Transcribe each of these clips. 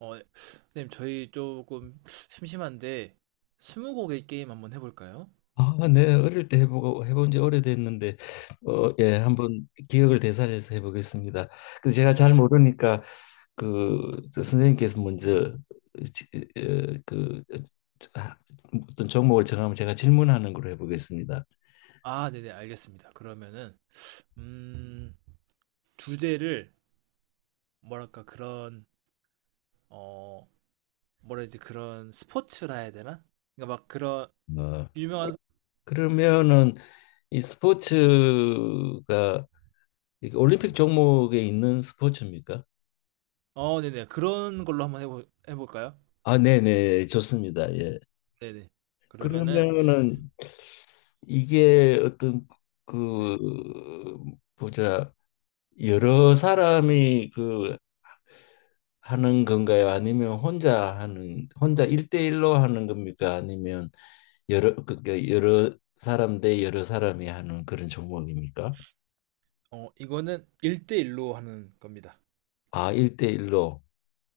어, 네. 선생님, 저희 조금 심심한데, 스무고개 게임 한번 해볼까요? 아, 네, 어릴 때 해보고 해본 지 오래됐는데, 한번 기억을 되살려서 해보겠습니다. 제가 잘 모르니까 그저 선생님께서 먼저 지- 어, 그 아, 어떤 종목을 정하면 제가 질문하는 걸로 해보겠습니다. 아, 네네, 알겠습니다. 그러면은, 음, 주제를, 뭐랄까, 그런, 어, 뭐라 해야지, 그런 스포츠라 해야 되나? 그러니까 막 그런, 어, 유명한, 그러면은 이 스포츠가 이게 올림픽 종목에 있는 스포츠입니까? 네네, 그런 걸로 한번 해볼까요? 아, 네네, 좋습니다. 예. 네네. 그러면은, 그러면은 이게 어떤 네. 그 보자 여러 사람이 하는 건가요? 아니면 혼자 하는 혼자 일대일로 하는 겁니까? 아니면 여러 사람 대 여러 사람이 하는 그런 종목입니까? 이거는 일대일로 하는 겁니다. 아, 일대일로.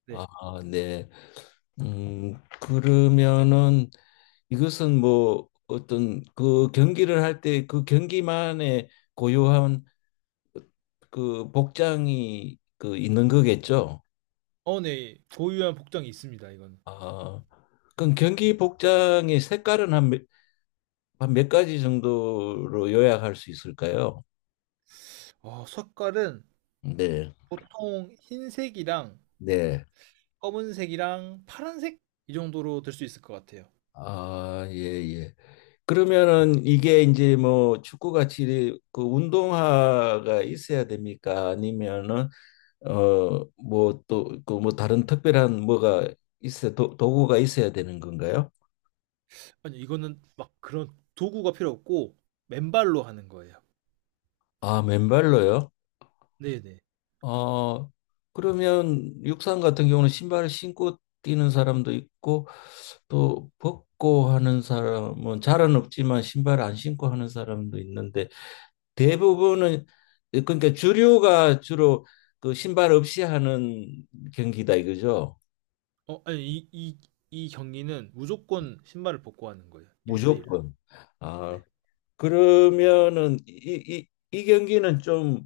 네. 아, 네. 음, 그러면은 이것은 뭐 어떤 그 경기를 할 때 그 경기만의 고유한 그 복장이 그 있는 거겠죠? 네, 고유한 복장이 있습니다, 이건. 아, 그럼 경기 복장의 색깔은 한몇 가지 정도로 요약할 수 있을까요? 색깔은 네, 보통 흰색이랑 네. 검은색이랑 파란색 이 정도로 될 수 있을 것 같아요. 아, 예, 예. 그러면은 이게 이제 뭐 축구같이 그 운동화가 있어야 됩니까? 아니면은 뭐 또 그 뭐 다른 특별한 뭐가 도구가 있어야 되는 건가요? 아니 이거는 막 그런 도구가 필요 없고 맨발로 하는 거예요. 아, 맨발로요? 네네. 어 그러면 육상 같은 경우는 신발을 신고 뛰는 사람도 있고 또 벗고 하는 사람은 잘은 없지만 신발 안 신고 하는 사람도 있는데 대부분은 그러니까 주류가 주로 그 신발 없이 하는 경기다 이거죠. 아니 이 경기는 무조건 신발을 벗고 하는 거예요. 일대일로. 무조건. 아, 네. 그러면은 이 경기는 좀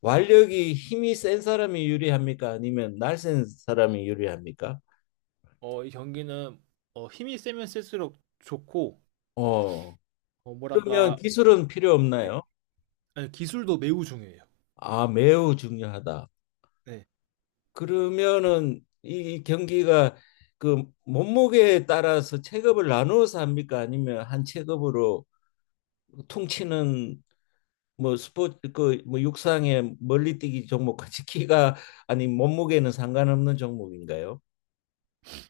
완력이 힘이 센 사람이 유리합니까? 아니면 날쌘 사람이 유리합니까? 어이 경기는 힘이 세면 셀수록 좋고 어. 그러면 뭐랄까. 기술은 필요 네. 없나요? 아니, 기술도 매우 중요해요. 아, 매우 중요하다. 네. 그러면은 이 경기가 그 몸무게에 따라서 체급을 나누어서 합니까? 아니면 한 체급으로 보통 치는 뭐 스포츠 그뭐 육상의 멀리뛰기 종목같이 키가 아니 몸무게는 상관없는 종목인가요?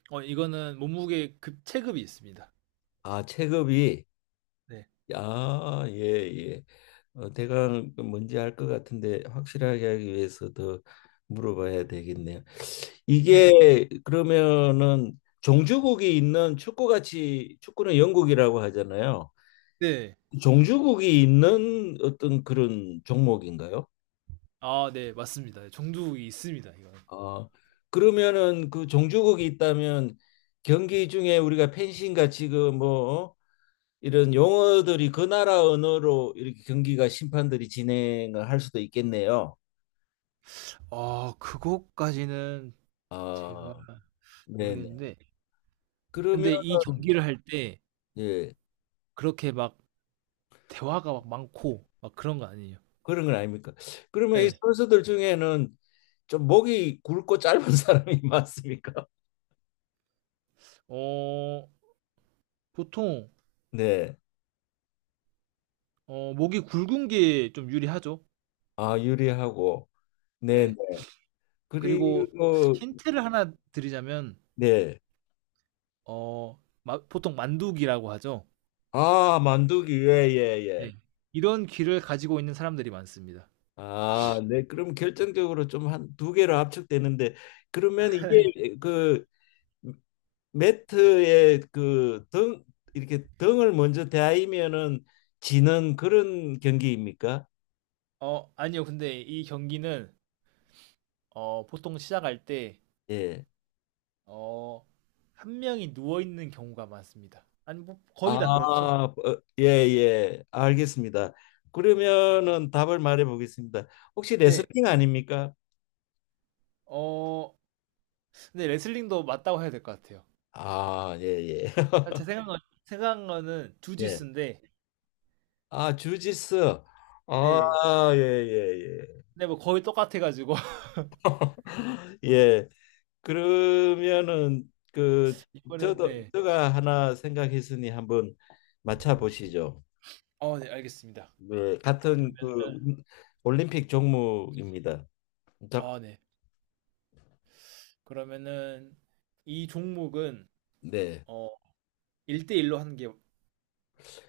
이거는 몸무게 급 체급이 있습니다. 아, 체급이. 네. 아, 예, 예. 어, 대강 뭔지 알 것 같은데 확실하게 하기 위해서 더 물어봐야 되겠네요. 네. 이게 그러면은 종주국이 있는, 축구같이 축구는 영국이라고 하잖아요. 네. 종주국이 있는 어떤 그런 종목인가요? 아, 네, 맞습니다. 정두이 있습니다, 이건. 어, 그러면은 그 종주국이 있다면 경기 중에 우리가 펜싱 같이 그뭐 어? 이런 용어들이 그 나라 언어로 이렇게 경기가 심판들이 진행을 할 수도 있겠네요. 아, 그것까지는 제가 아, 네네. 모르겠는데 그러면 근데 이 경기를 할 때 예, 그렇게 막 대화가 막 많고 막 그런 거 아니에요. 그런 건 아닙니까? 그러면 이 예. 선수들 중에는 좀 목이 굵고 짧은 사람이 많습니까? 어, 보통 네. 목이 굵은 게 좀 유리하죠. 아 유리하고. 예. 네네. 그리고 그리고. 힌트를 하나 드리자면 네. 어, 보통 만두기라고 하죠. 아 만두기. 예, 예, 예. 네. 이런 귀를 가지고 있는 사람들이 많습니다. 아, 네. 그럼 결정적으로 좀 한 두 개로 압축되는데 그러면 이게 그 매트에 그 등 이렇게 등을 먼저 대하면은 지는 그런 경기입니까? 아니요. 근데 이 경기는 보통 시작할 때 예. 어, 한 명이 누워 있는 경우가 많습니다. 아니 뭐 아, 거의 다 그렇죠. 어, 예, 예. 알겠습니다. 네. 그러면은 답을 말해 보겠습니다. 혹시 네. 레슬링 아닙니까? 어 근데 레슬링도 맞다고 해야 될 것 같아요. 아, 예, 예. 아 제 생각은 생각한 거는 예. 주짓수인데. 아, 주짓수. 네. 아, 예, 예, 근데 뭐 거의 똑같아 가지고. 예. 예. 그러면은 그 이거는 저도 네. 제가 하나 생각했으니 한번 맞춰 보시죠. 네, 알겠습니다. 네, 그러 같은 그 면 올림픽 종목입니다. 자, 아 네. 그러면은 이 종목은 네. 어 1 대1로 하는 게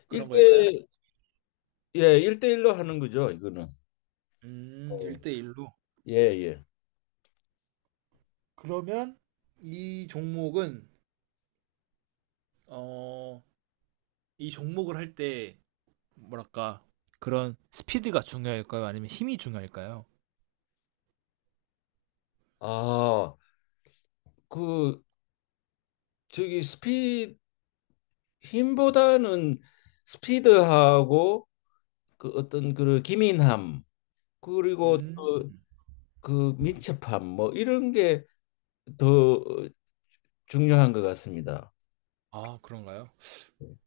그런 걸까요? 일대. 예, 일대일로 하는 거죠, 이거는. 네. 1대1 로. 예, 예. 그러면 이 종목은 어 이 종목을 할 때 뭐랄까 그런 스피드가 중요할까요? 아니면 힘이 중요할까요? 아, 그 저기 스피 힘보다는 스피드하고 그 어떤 그 기민함 그리고 음. 또 그 민첩함 뭐 이런 게더 중요한 것 같습니다. 아 그런가요?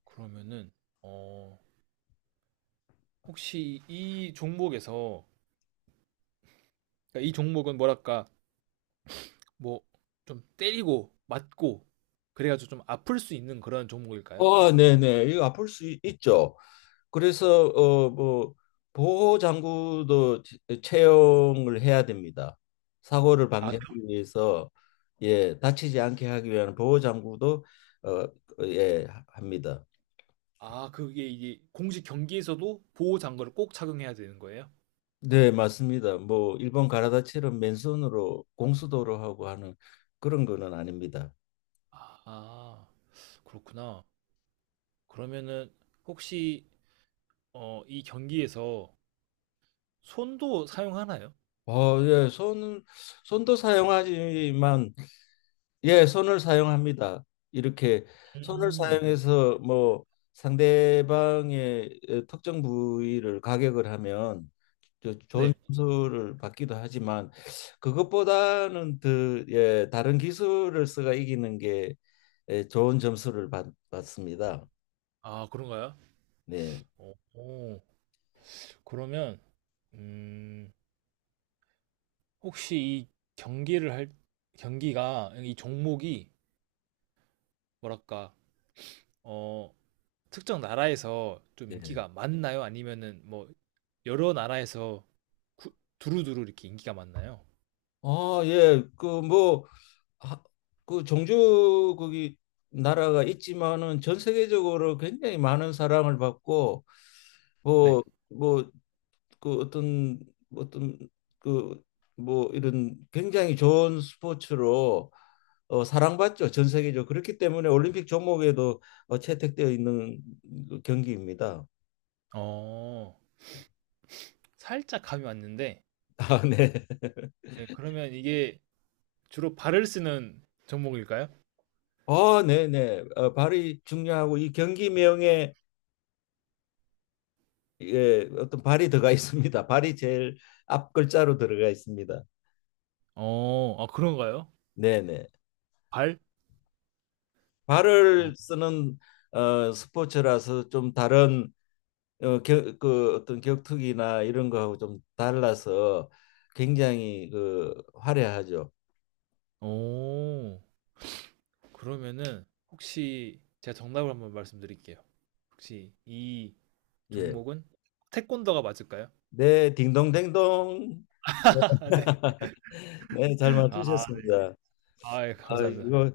그러면은 어 혹시 이 종목에서 그러니까 이 종목은 뭐랄까 뭐 좀 때리고 맞고 그래가지고 좀 아플 수 있는 그런 종목일까요? 아, 네네. 이거 아플 수 있- 있죠. 그래서 뭐 보호 장구도 채용을 해야 됩니다. 사고를 아, 방지하기 위해서 예, 다치지 않게 하기 위한 보호 장구도 어, 예, 합니다. 아 그게 이게 공식 경기에서도 보호 장구를 꼭 착용해야 되는 거예요? 네, 맞습니다. 뭐 일본 가라다처럼 맨손으로 공수도로 하고 하는 그런 거는 아닙니다. 아 그렇구나. 그러면은 혹시 이 경기에서 손도 사용하나요? 손은 손도 사용하지만 예, 손을 사용합니다. 이렇게 손을 음, 사용해서 뭐 상대방의 에, 특정 부위를 가격을 하면 좋은 네. 점수를 받기도 하지만 그것보다는 더 예, 다른 기술을 써가 이기는 게 예, 받습니다. 아 그런가요? 네. 오, 그러면 음. 혹시 이 경기를 할 경기가 이 종목이 뭐랄까 어 특정 나라에서 좀 네. 인기가 많나요? 아니면은 뭐 여러 나라에서 구- 두루두루 이렇게 인기가 많나요? 아, 예. 그 종주국이 나라가 있지만은 전 세계적으로 굉장히 많은 사랑을 받고 네. 뭐 뭐 그 어떤 뭐 어떤 그 뭐 이런 굉장히 좋은 스포츠로 어, 사랑받죠. 전 세계적으로 그렇기 때문에 올림픽 종목에도 어, 채택되어 있는 그 경기입니다. 어 살짝 감이 왔는데. 아, 네. 네, 그러면 이게 주로 발을 쓰는 종목일까요? 어, 네, 네. 발이 중요하고 이 경기 명에 예, 어떤 발이 들어가 있습니다. 발이 제일 앞 글자로 들어가 있습니다. 아 그런가요? 네, 네. 발? 어. 발을 쓰는 어, 스포츠라서 좀 다른 그 어떤 격투기나 이런 거하고 좀 달라서 굉장히 그 화려하죠. 오, 그러면은 혹시 제가 정답을 한번 말씀드릴게요. 혹시 이 예. 종목은 태권도가 맞을까요? 네, 딩동댕동. 아 네. 네, 잘 아 네. 맞추셨습니다. 아 예 아, 감사합니다. 이거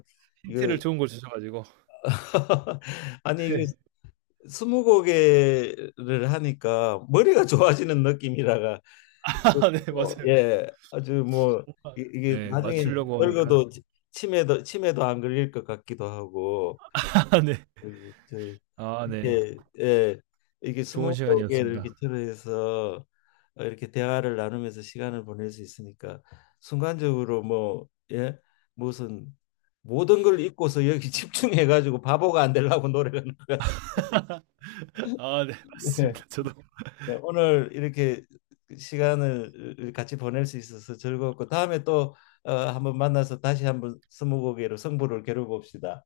이거 힌트를 좋은 걸 주셔 가지고. 아니 이거 네. 스무고개를 하니까 머리가 좋아지는 느낌이라가 아 네 어, 맞아요. 예, 아주 뭐 이게 네 나중에 맞추려고 하니까. 늙어도 치매도 안 걸릴 것 같기도 하고 아 네. 그, 저 아 네. 이렇게 예, 이게 좋은 스무고개를 시간이었습니다. 기초로 해서 어, 이렇게 대화를 나누면서 시간을 보낼 수 있으니까 순간적으로 뭐 예, 무슨 모든 걸 잊고서 여기 집중해 가지고 바보가 안 되려고 노력하는 것 같습니다. 아 네 네. 맞습니다. 저도 네, 오늘 이렇게 시간을 같이 보낼 수 있어서 즐거웠고 다음에 또 어, 한번 만나서 다시 한번 스무고개로 승부를 겨뤄 봅시다.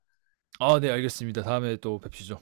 아 네 알겠습니다. 다음에 또 뵙시죠.